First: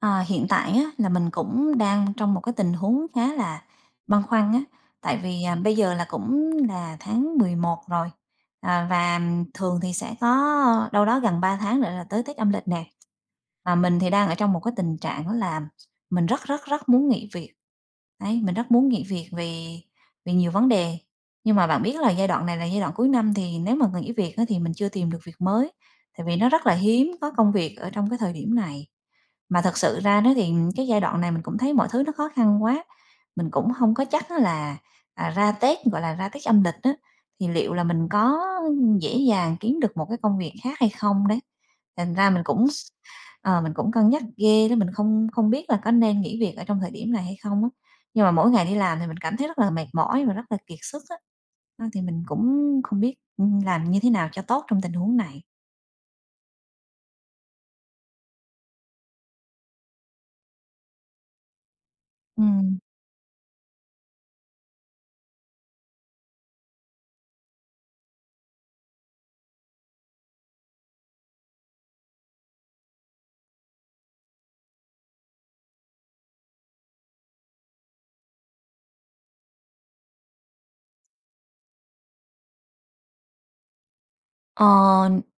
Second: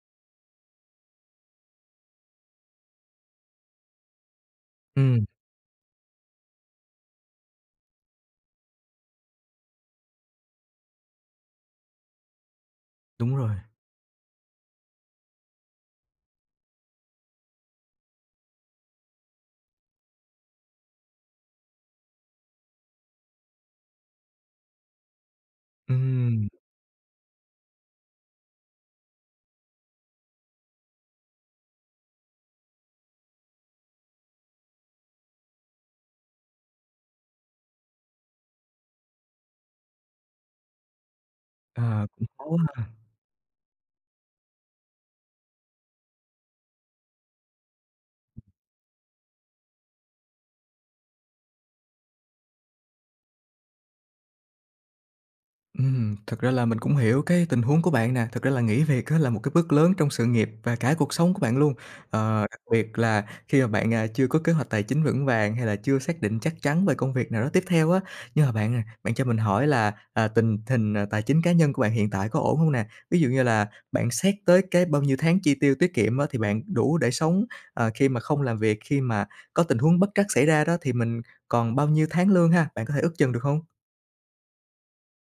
Ờ, hiện tại á là mình cũng đang trong một cái tình huống khá là băn khoăn á, tại Ừm. vì, à, bây giờ là cũng là tháng 11 rồi, à, và thường thì sẽ có đâu đó gần 3 tháng nữa là tới Tết âm lịch nè. Đúng rồi. Và mình thì đang ở trong một cái tình trạng đó là mình rất rất rất muốn nghỉ việc. Đấy, mình rất muốn nghỉ việc vì vì nhiều vấn đề, nhưng mà bạn biết là giai đoạn này là giai đoạn cuối năm thì nếu mà nghỉ việc á thì mình chưa tìm được việc mới, tại vì Ừm. nó rất là hiếm có công việc ở trong cái thời điểm này. Mà thật sự ra đó thì cái giai đoạn này mình cũng thấy mọi thứ nó khó khăn quá, mình cũng hông có chắc á là, à, ra Tết, gọi là, ra Tết âm lịch á, thì liệu là mình có dễ dàng kiếm được một cái công việc khác hay không đấy. Ờ, Thành cũng ra mình khó quá cũng ha! s ờ, mình cũng cân nhắc ghê đó, mình không không biết là có nên nghỉ việc ở trong thời điểm này hay không á. Nhưng mà mỗi ngày đi làm thì mình cảm thấy rất là mệt mỏi và rất là kiệt sức á, ờ, thì mình cũng không biết, ừm, làm như thế nào cho tốt trong tình huống này. Ừm, thật ra là mình cũng hiểu cái tình huống của bạn nè. Thực ra là nghỉ việc á là một cái bước lớn trong sự nghiệp và cả cuộc sống của bạn luôn. Ờ, đặc Ừm. biệt là khi mà bạn, à, chưa có kế hoạch tài chính vững vàng hay là chưa xác định chắc chắn về công việc nào đó tiếp theo á. Nhưng mà bạn à, bạn cho mình hỏi là, à, tình hình tài chính cá nhân của bạn hiện tại có ổn hông nè? Ví dụ như là bạn xét tới cái bao nhiêu tháng chi tiêu tiết kiệm á thì bạn đủ để sống, ờ, khi mà không làm việc, khi mà có tình huống bất trắc xảy ra đó thì mình còn bao nhiêu tháng lương ha? Bạn có thể ước chừng được hông? Ờ,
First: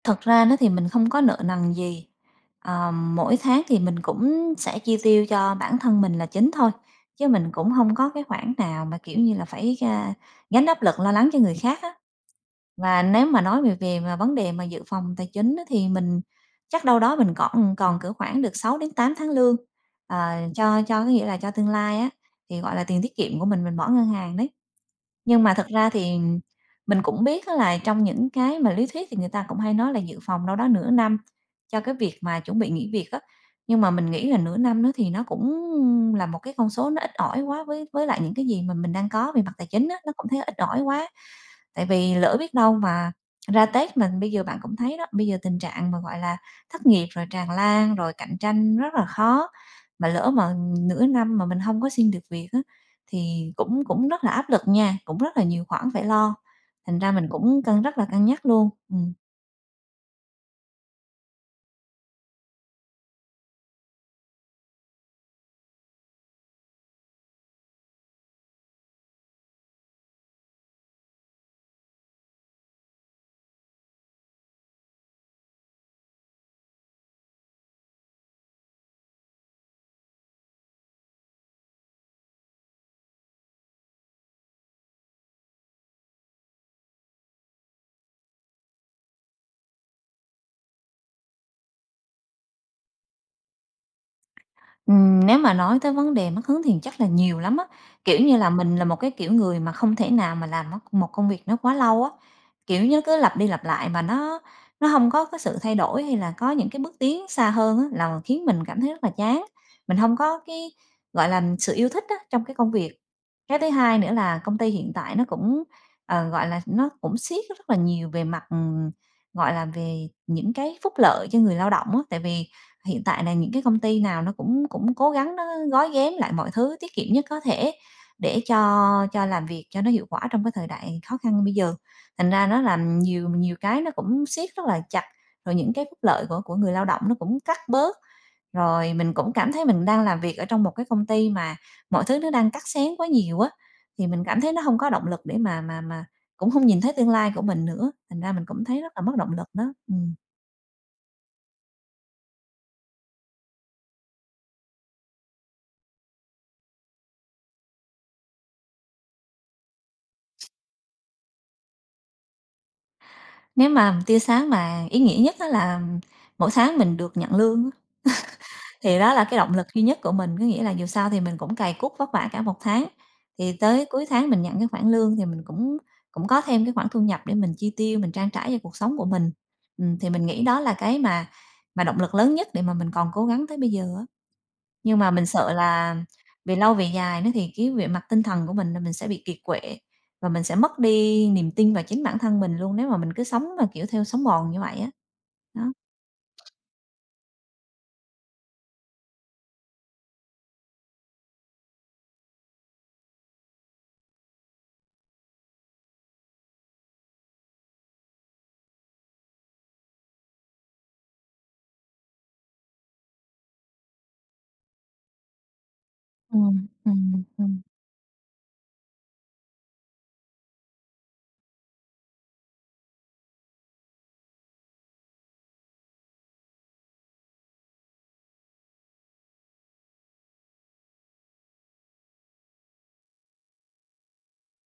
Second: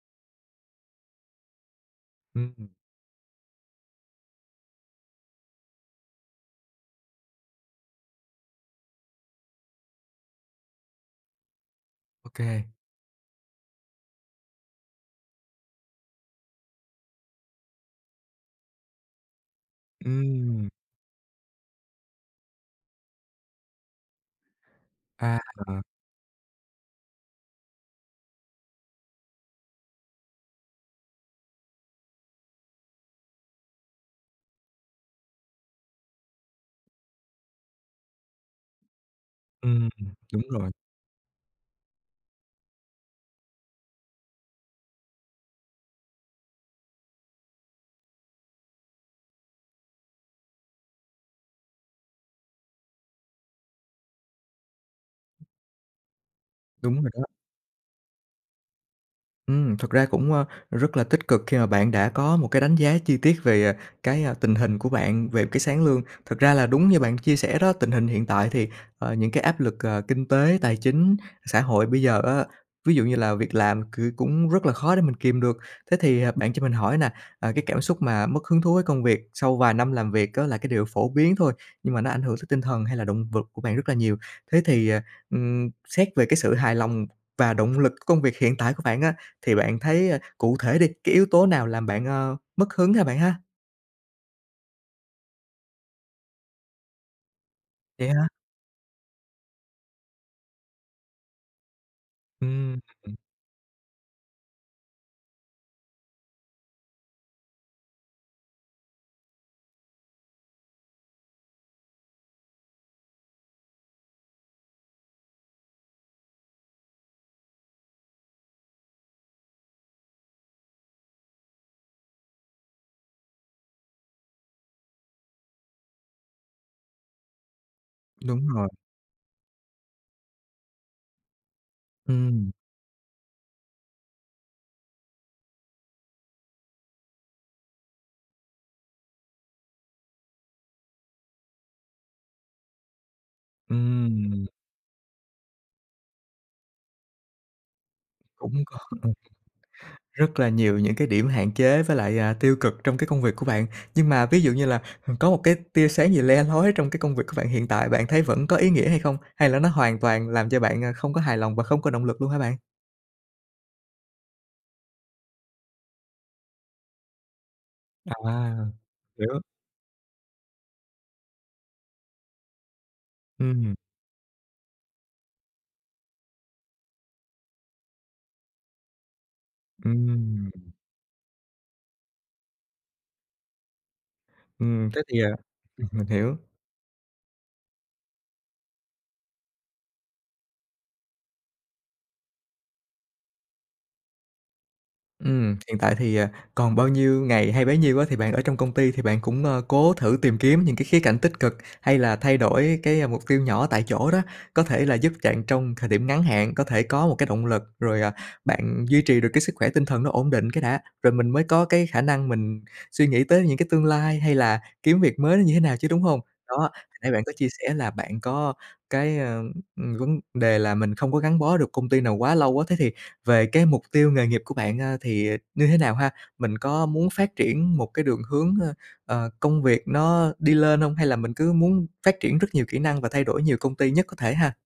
thật ra nó thì mình không có nợ nần gì, Ừm. ờ, mỗi tháng thì mình cũng sẽ chi tiêu cho bản thân mình là chính thôi, chứ mình cũng hông có cái khoản nào mà, kiểu như là, phải, a, gánh áp lực lo lắng cho người khác á. OK. Và nếu mà nói về về mà vấn đề mà dự phòng tài chính á, thì mình chắc đâu đó mình còn còn cỡ khoảng được 6 đến 8 tháng lương, ờ, Ừm. cho cho có nghĩa là cho tương lai á, thì, gọi là, tiền tiết kiệm của mình mình bỏ ngân hàng đấy. À. Nhưng mà thật ra thì mình cũng biết á, là trong những cái mà lý thuyết thì người ta cũng hay nói là dự phòng đâu đó nửa năm cho cái việc mà chuẩn bị nghỉ việc á, nhưng mà mình nghĩ là nửa năm đó thì nó cũng là một cái con số nó ít ỏi quá với với lại những cái gì mà mình đang có về mặt tài Ừm, chính á, nó vẫn đúng thấy ít rồi. ỏi quá. Tại vì lỡ biết đâu mà, ra Tết mà bây giờ bạn cũng thấy đó, bây giờ tình trạng mà, gọi là, thất nghiệp rồi tràn lan, rồi cạnh tranh rất là khó, mà lỡ mà nửa năm mà mình hông có xin được việc á, thì cũng cũng rất là áp lực nha, cũng rất là nhiều khoản phải lo, thành Đúng rồi ra đó. mình cũng cân rất là cân nhắc luôn, ừm. Ừm, thật ra cũng, a, rất là tích cực khi mà bạn đã có một cái đánh giá chi tiết về cái, à, tình hình của bạn về cái sáng lương. Thực ra là đúng như bạn chia sẻ đó, tình hình hiện tại thì, ờ, những cái áp lực, ờ, kinh tế, tài chính, xã hội bây giờ á, ví dụ như là việc làm cừ cũng rất là khó để mình kìm được. Thế thì, à, bạn cho mình hỏi nà, à, cái cảm xúc mà mất hứng thú với công việc sau vài năm làm việc á, là cái điều phổ biến thôi, nhưng mà nó ảnh hưởng tới tinh thần hay là động vực của bạn rất là nhiều. Thế thì, ờ, ừm, xét về cái sự hài lòng và động lực công việc hiện tại của bạn á, thì bạn thấy, à, cụ thể đi, cái yếu tố nào làm bạn, ơ, mất hứng ha, bạn ha? Ừm, nếu mà nói tới vấn đề mất hứng thì chắc là nhiều lắm á, Vậy kiểu hả? như là mình là một cái kiểu người mà không thể nào mà làm mốt một công việc nó quá lâu á, Ừm. kiểu nó cứ lặp đi lặp lại mà nó nó hông có cái sự thay đổi hay là có những cái bước tiến xa hơn á, là khiến mình cảm thấy rất là chán. Mình hông có cái, gọi là, sự yêu thích á, trong cái công việc. Cái thứ hai nữa là công ty hiện tại nó cũng, ờ, gọi là, nó cũng siết rất rất nhiều về mặt, ừm, gọi là, về những cái phúc lợi cho người lao động á. Tại vì hiện tại là những cái công ty nào nó cũng cũng cố gắng nó gói ghém lại mọi thứ tiết kiệm nhất có thể, để Đúng rồi. cho cho làm việc cho nó hiệu quả trong cái thời đại khó khăn như bây giờ. Thành ra Ừm. nó làm nhiều nhiều cái nó cũng siết rất là chặt, rồi những cái phúc lợi của của người lao động nó cũng cắt bớt, rồi mình cũng cảm thấy mình đang làm việc ở trong một cái công ty mà mọi thứ nó đang cắt xén quá nhiều á, thì mình cảm Ừm. thấy nó hông có động lực để mà mà mà cũng hông nhìn thấy tương lai của mình nữa, thành ra mình Cũng cũng thấy rất là còn mất động lực đó, ừm. rất là nhiều những cái điểm hạn chế với lại, à, tiêu cực trong cái công việc của bạn. Nhưng mà ví dụ như là h có một cái tia sáng gì le lói trong cái công việc của bạn hiện tại, bạn thấy vẫn có ý nghĩa hay không? Hay là nó hoàn toàn làm cho bạn, à, không có hài lòng và không có động lực luôn hả bạn? Nếu mà tia sáng mà ý nghĩa nhất á là mỗi tháng mình được nhận lương á, À, thì đó là cái hiểu. động lực duy nhất của mình. Có nghĩa là dù sao thì mình cũng cày cuốc vất vả cả một tháng, thì Ừm. tới cuối tháng mình nhận cái khoản lương thì mình cũng cũng có thêm cái khoản thu nhập để mình chi tiêu, mình trang trải cho cuộc sống của mình. Ừm, thì mình nghĩ Ừm. đó là cái mà mà động lực lớn nhất để mà mình còn cố gắng tới bây giờ á. Ừm, Nhưng thế mà thì, mình ờ sợ ừm, là mình hiểu. về lâu về dài đó thì cái về mặt tinh thần của mình là mình sẽ bị kiệt quệ, và mình sẽ mất đi niềm tin vào chính bản thân mình luôn nếu mà mình cứ sống mà, kiểu, theo sống mòn như vậy á, Ừ, đó. hiện tại thì, ờ, còn bao nhiêu ngày hay bấy nhiêu á, thì bạn ở trong công ty thì bạn cũng, ơ, cố thử tìm kiếm những cái khía cạnh tích cực, hay là thay đổi cái mục tiêu nhỏ tại chỗ đó, có thể là giúp chạn trong thời điểm ngắn hạn, có thể có một cái động lực, rồi, à, bạn duy trì được cái sức khỏe tinh thần nó ổn định cái đã, rồi mình mới có cái khả năng mình suy nghĩ tới những cái tương lai hay là kiếm việc mới nó như thế nào chứ, đúng hông? Đó, Ừm, hồi nãy ừm, bạn có chia ừm. sẻ là bạn có cái, ờ, ừm, vấn đề là mình không có gắn bó được công ty nào quá lâu á, thế thì về cái mục tiêu nghề nghiệp của bạn, a, thì như thế nào ha? Mình có muốn phát triển một cái đường hướng, ơ, ờ, công việc nó đi lên hông hay là mình cứ muốn phát triển rất nhiều kỹ năng và thay đổi nhiều công ty nhất có thể ha?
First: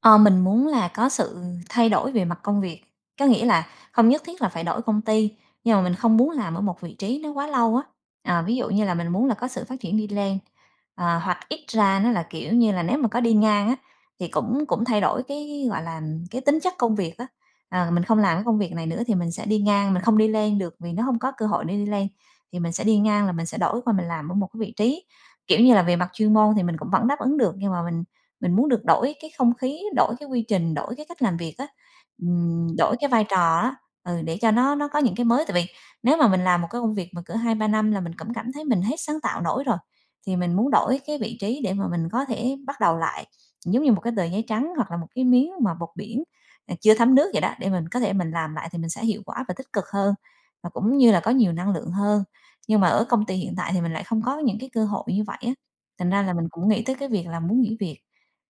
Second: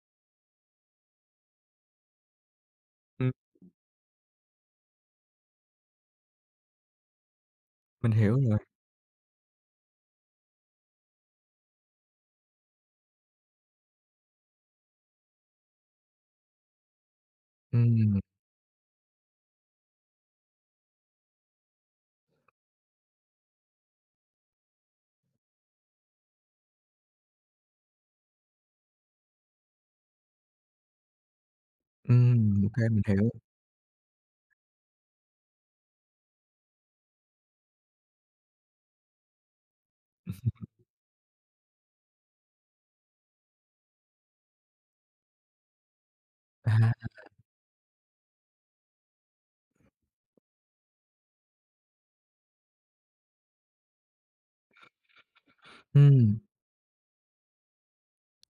Ờ, mình muốn là có sự thay đổi về mặt công việc, có Ừm. nghĩa là không nhất thiết là phải đổi công ty nhưng mà mình không muốn làm ở một vị trí nó quá lâu á. Mình hiểu Ờ, nữa. ví dụ như là mình muốn là có sự phát triển đi lên, ờ, hoặc ít ra nó là, kiểu như là, nếu mà có đi ngang á, thì cũng cũng thay đổi cái gọi là, cái tính chất công việc á. Ờ, mình không Ừm. làm cái công việc này nữa thì mình sẽ đi ngang, mình không đi lên được vì nó hông có cơ hội để đi lên, thì mình sẽ đi ngang là mình sẽ đổi qua mình làm ở một cái vị trí, kiểu như là, về mặt chuyên môn thì mình cũng vẫn đáp ứng được nhưng mà mình mình muốn được đổi cái không khí, đổi cái quy trình, đổi cái cách làm việc á, Ừm, ô ừm, kê, đổi mình cái vai hiểu. trò á, ừ, để cho nó nó có những cái mới. Tại vì nếu mà mình làm một cái công việc mà cỡ 2-3 năm là mình cũng cảm thấy mình hết sáng tạo nổi rồi, thì mình muốn đổi cái vị trí để mà mình có thể bắt đầu lại, giống như 1 cái tờ giấy trắng hoặc là 1 cái miếng mà bọt biển, ờ, À. chưa thấm nước vậy đó, để mình có thể mình làm lại thì mình sẽ hiệu quả và tích cực hơn và cũng như là có nhiều năng lượng hơn. Nhưng mà ở công ty hiện tại thì mình lại không có những cái cơ hội như vậy á, thành ra là Ừm. mình cũng nghĩ tới cái việc là muốn nghỉ việc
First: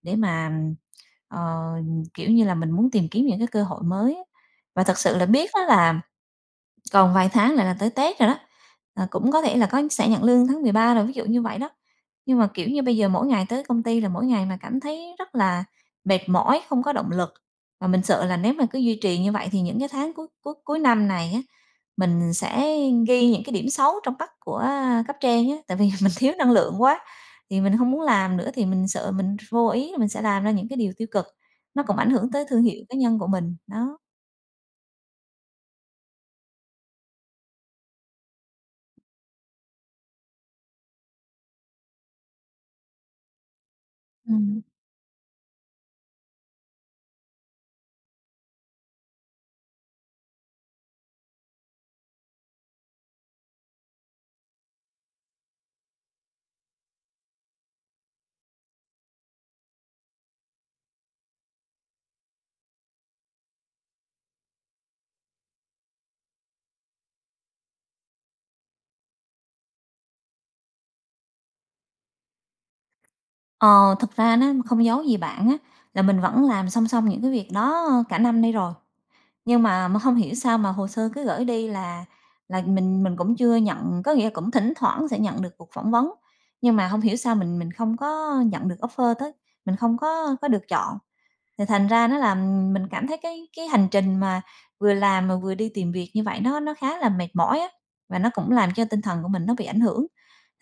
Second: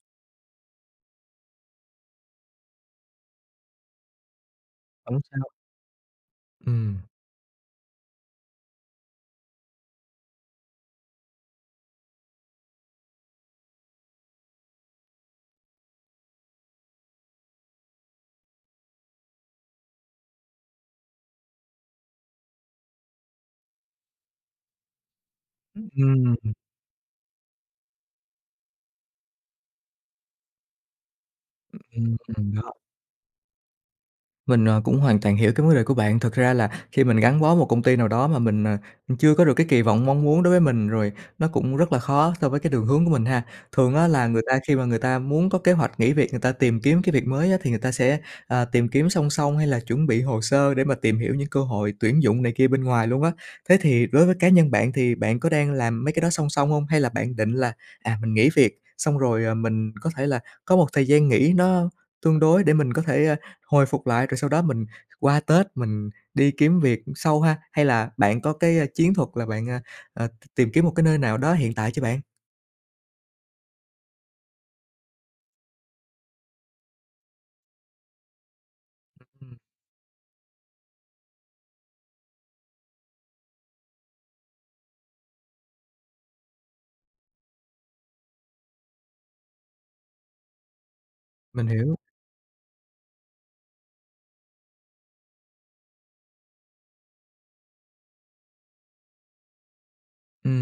để mà, ừm, ờ, kiểu như là, mình muốn tìm kiếm những cái cơ hội mới á và thật sự Hổng là sao. biết á là Ừm. còn vài tháng là là tới tết rồi đó, ờ, cũng có thể là có sẽ nhận lương tháng 13 rồi, ví dụ như vậy đó. Nhưng mà, kiểu như, bây giờ mỗi ngày tới công ty là mỗi ngày mà cảm thấy rất là mệt mỏi, không có động lực và mình sợ là nếu mà cứ duy trì như vậy thì những cái tháng cuối cuối cuối năm này á, mình sẽ ghi những cái điểm xấu trong mắt của cấp trên á, tại Ừm, vì mình thiếu ừm, năng ừm. lượng quá. Thì mình hông muốn làm nữa thì mình sợ mình ph vô ý là mình sẽ làm ra những cái điều tiêu cực, Ừ, nó cũng ảnh ừm, hưởng tới ừm. thương [unintelligible] hiệu cá nhân của mình, đó. Mình, ờ, cũng hoàn toàn hiểu cái vấn đề của bạn, thực ra là khi mình gắn bó một công ty nào đó mà mình, à, chưa có được cái kỳ vọng mong muốn đối với mình, rồi nó cũng rất là khó so với cái đường hướng của mình ha. Thường á là người ta Ừm. khi mà người ta muốn có kế hoạch nghỉ việc, người ta tìm kiếm cái việc mới á thì người ta sẽ, ờ, tìm kiếm song song, hay là chuẩn bị hồ sơ để mà tìm hiểu những cơ hội tuyển dụng này kia bên ngoài luôn á. Thế thì đối với cá nhân bạn thì bạn có đang làm mấy cái đó song song hông? Hay là bạn định là, à, mình nghỉ việc xong rồi, à, mình có thể là có một thời gian nghỉ nó tương đối để mình có thể, a, hồi phục lại, rồi sau đó mình qua Tết mình đi kiếm việc sau ha? Hay là bạn có cái, a, chiến thuật là bạn, a, a, tìm kiếm một cái nơi nào đó hiện tại chưa bạn? Ờ, thực ra nó không giấu gì bạn á, là mình vẫn làm song song những cái việc đó cả năm nay rồi, [unintelligible] Ừm. nhưng mà mà hông hiểu sao mà hồ sơ cứ gửi đi là là mình mình cũng chưa nhận, có nghĩa là cũng thỉnh thoảng sẽ nhận được cuộc phỏng vấn, nhưng mà hông hiểu sao mình mình không có nhận được offer tới, mình không có có được chọn. Thì Mình thành hiểu. ra nó làm mình cảm thấy cái cái cái hành trình mà vừa làm mà vừa đi tìm việc như vậy, nó nó khá là mệt mỏi á, và nó cũng làm cho tinh thần của mình nó bị ảnh hưởng.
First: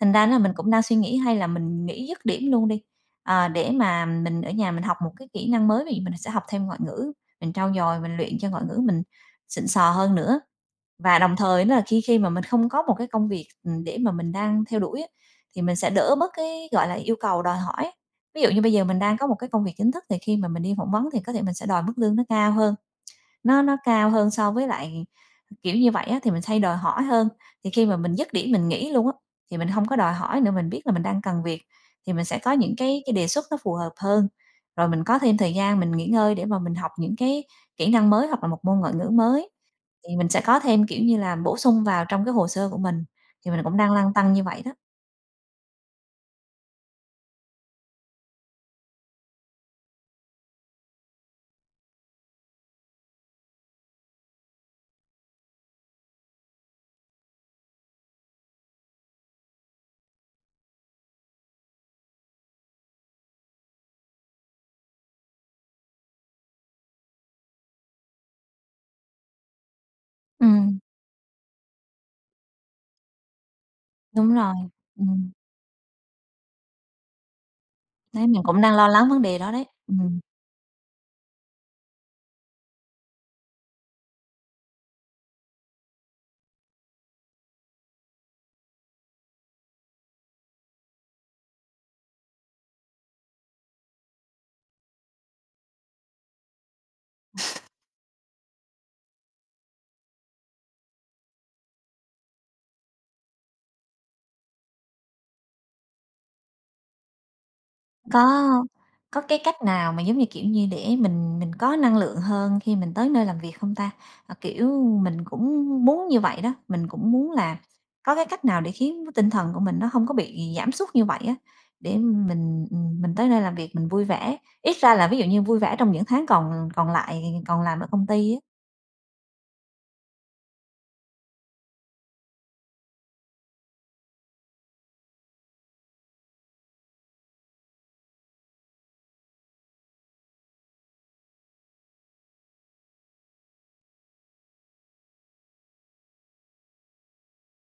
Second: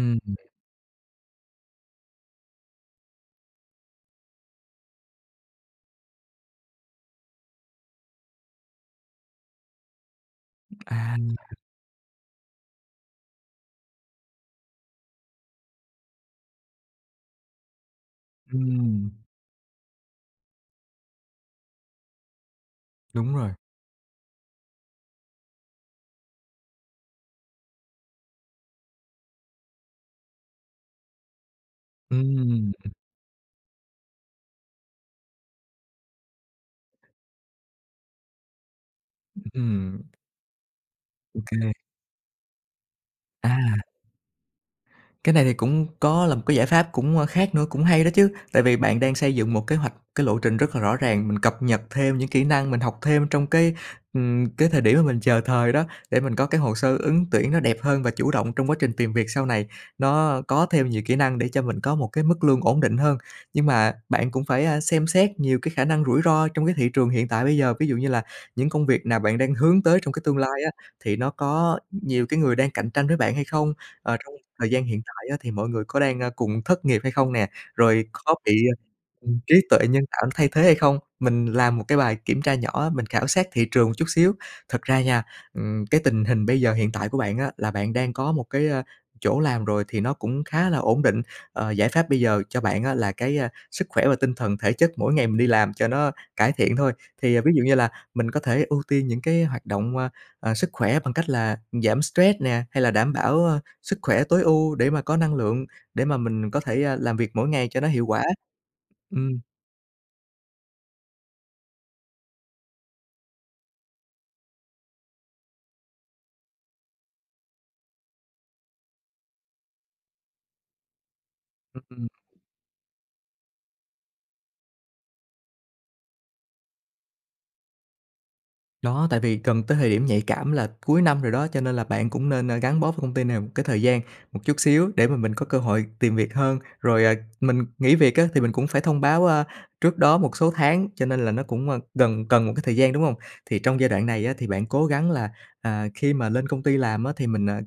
Thành ra ná hừm. là mình cũng đang suy nghĩ hay là mình nghỉ dứt điểm luôn đi, ờ, để mà mình ở nhà mình học một cái kỹ năng mới vì mình sẽ học thêm ngoại ngữ, mình trau dồi, mình luyện cho ngoại ngữ mình xịn sò hơn nữa. À Và đồng [unintelligible] thời nó là khi khi mà mình không có một cái công việc, ừm, để mà mình đang theo đuổi á thì mình sẽ đỡ bớt cái, gọi là, yêu cầu đòi hỏi. Ví dụ như bây giờ mình Ừm. đang có một cái công việc chính thức thì khi mà mình đi phỏng vấn thì có thể mình sẽ đòi mức lương nó cao hơn. Đúng rồi. Nó nó cao hơn so với lại kiểu như vậy á thì mình hay đòi hỏi hơn, thì khi mà mình dứt điểm mình nghỉ luôn á, thì mình hông có đòi hỏi nữa, mình biết là mình đang cần việc thì mình sẽ có Ừm. những cái cái đề xuất nó phù hợp hơn, rồi mình có thêm thời gian mình nghỉ ngơi để mà mình học những cái kỹ năng mới, hoặc là một môn ngoại ngữ mới. Ừm. Thì mình sẽ có thêm kiểu như là, bổ OK. sung vào trong cái hồ sơ của mình, thì mình là cũng À. đang lăn tăn như vậy đó. Cái này thì cũng có là một cái giải pháp cũng, ơ, khác nữa, cũng hay đó chứ, tại vì bạn đang xây dựng một kế hoạch, cái lộ trình rất là rõ ràng, mình cập nhật thêm những kỹ năng, mình học thêm trong cái, ừm, cái thời điểm mà mình chờ thời đó, để mình có cái hồ sơ ứng tuyển nó đẹp hơn và chủ động trong quá trình tìm việc sau này, nó có thêm nhiều kỹ năng để cho mình có một cái mức lương ổn định hơn. Nhưng mà bạn cũng phải, a, xem xét nhiều cái khả năng rủi ro trong cái thị trường hiện tại bây giờ, ví dụ như là những công việc nào bạn đang hướng tới trong cái tương lai á, Ừm. thì nó có nhiều cái người đang cạnh tranh với bạn hay không? Ờ, Đúng trong rồi. thời gian hiện tại Ừm. á thì mọi người có đang, a, cùng thất nghiệp hay không nè? Rồi Đấy, có mình bị, cũng đang lo lắng vấn đề ừm, đó trí đấy, tuệ nhân ừm. tạo thay thế hay không? Mình làm 1 cái bài kiểm tra nhỏ á, mình khảo sát thị trường một chút xíu, thật ra nha, ừm, cái tình hình bây giờ hiện tại của bạn á là bạn đang có một cái, ơ, chỗ làm rồi thì nó cũng khá là ổn định. Ờ, giải pháp bây giờ cho bạn á là cái, a, sức khỏe và tinh thần thể chất mỗi ngày mình đi làm cho nó cải thiện thôi. Thì ví dụ như là mình có thể ưu tiên những cái hoạt động, a, ờ, sức khỏe bằng cách là giảm stress nè, hay là đảm bảo sức khỏe tối ưu để mà có năng lượng, để mà mình có thể, a, làm việc mỗi ngày cho nó hiệu quả. Có có Ừm. cái cách nào mà giống như kiểu như để mình mình có năng lượng hơn khi mình tới nơi làm việc không ta? À, kiểu, mình cũng muốn như vậy đó, mình cũng muốn là có cái cách nào để khiến nó tinh thần của mình nó hông có bị giảm sút như vậy á, Ừ, để, ừm. ừm, mình ừm, mình tới nơi làm việc mình vui vẻ, ít ra là ví dụ như vui vẻ trong những tháng còn l còn lại, còn làm ở công ty á. Đó, tại vì gần tới thời điểm nhạy cảm là cuối năm rồi đó, cho nên là bạn cũng nên, a, gắn bó với công ty này một cái thời gian một chút xíu để mà mình có cơ hội tìm việc hơn. Rồi, à, mình nghỉ việc á, thì mình cũng phải thông báo, a, trước đó một số tháng, cho nên là nó cũng, ơ, gần cần một cái thời gian, đúng hông? Thì trong giai đoạn này á, thì bạn cố gắng là, à, khi mà lên công ty làm á, thì mình, à,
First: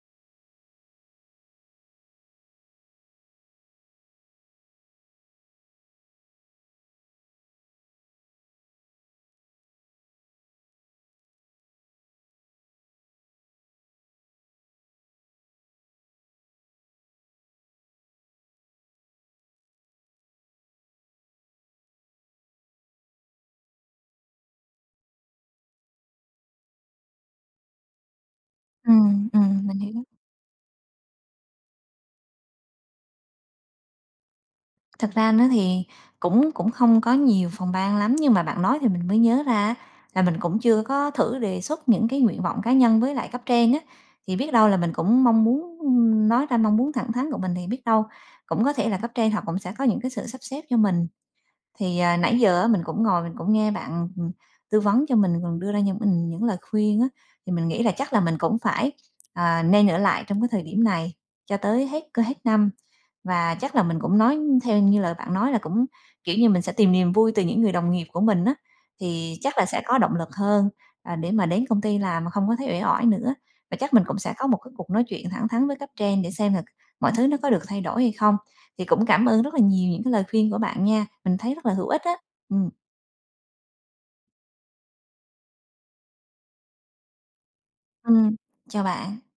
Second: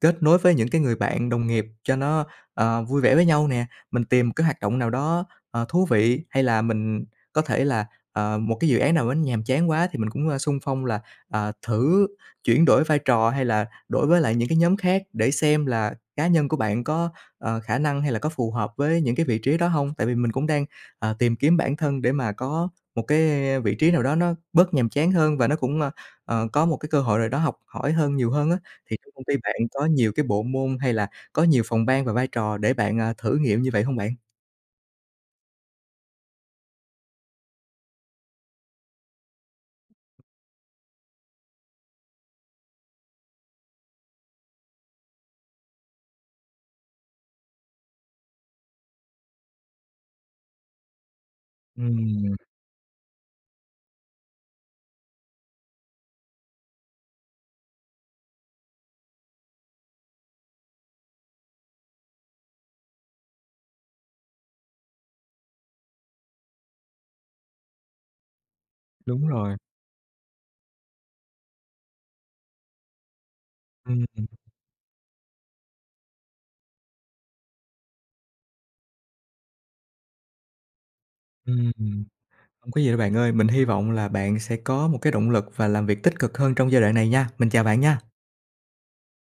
kết nối với những cái người bạn đồng nghiệp cho nó, ờ, vui vẻ với nhau nè, mình tìm một cái hoạt động nào đó, ờ, thú vị hay là mình có thể là, ờ, một cái dự án nào á, nhàm chán quá thì mình cũng, a, xung phong là, à, thử chuyển đổi vai trò hay là đổi với lại những cái nhóm khác, để xem là cá nhân của bạn có, ờ, khả năng hay là có phù hợp với những cái vị trí đó hông. Tại vì mình cũng đang, à, tìm kiếm bản thân để mà có một cái vị trí nào đó nó bớt nhàm chán hơn, và nó cũng, ơ, ờ, có một cái cơ hội nào đó học hỏi hơn nhiều hơn á. Thì cái công Ừm, ty bạn ừm, mình có hiểu. nhiều cái bộ môn, hay là có nhiều phòng ban và vai trò để bạn, à, thử nghiệm như vậy hông bạn? Thật ra nó thì cũng cũng không có nhiều phòng ban lắm, nhưng mà bạn nói thì mình mới nhớ ra á, là mình cũng chưa có thử đề xuất những cái nguyện vọng cá nhân với lại cấp trên á, thì biết đâu là mình cũng mong muốn ưm, nói ra mong muốn thẳng thắn của mình, thì biết đâu cũng có thể là cấp trên họ cũng sẽ có những cái sự sắp xếp cho mình. Thì, à, Ừm. nãy giờ á, mình cũng ngồi mình cũng nghe bạn, ừm, tư vấn cho mình còn đưa ra cho mình những lời khuyên á, thì mình nghĩ là chắc là mình cũng phải, à, nên ở lại trong cái thời điểm này cho tới hết cơ hết năm. Và chắc là mình cũng nói theo như lời bạn nói là cũng kiểu như, mình sẽ tìm niềm vui từ những người đồng nghiệp của mình á, Đúng thì rồi. chắc là sẽ có động lực hơn, à, để mà đến công ty làm mà không có thấy uể oải nữa. Và chắc mình Ừm, cũng ừm. sẽ có một cái cuộc nói chuyện thẳng thắn với cấp trên, để xem là mọi thứ nó có được thay đổi hay không. Thì cũng cảm ơn rất là nhiều những cái lời khuyên của bạn nha, mình thấy rất Ừm, là hữu ích ừm. á, ừm. Hông có gì đâu bạn ơi, mình hy vọng là bạn sẽ có một cái động lực, và làm việc tích cực hơn trong giai đoạn này nha, mình chào bạn nha. Ừm. Chào bạn.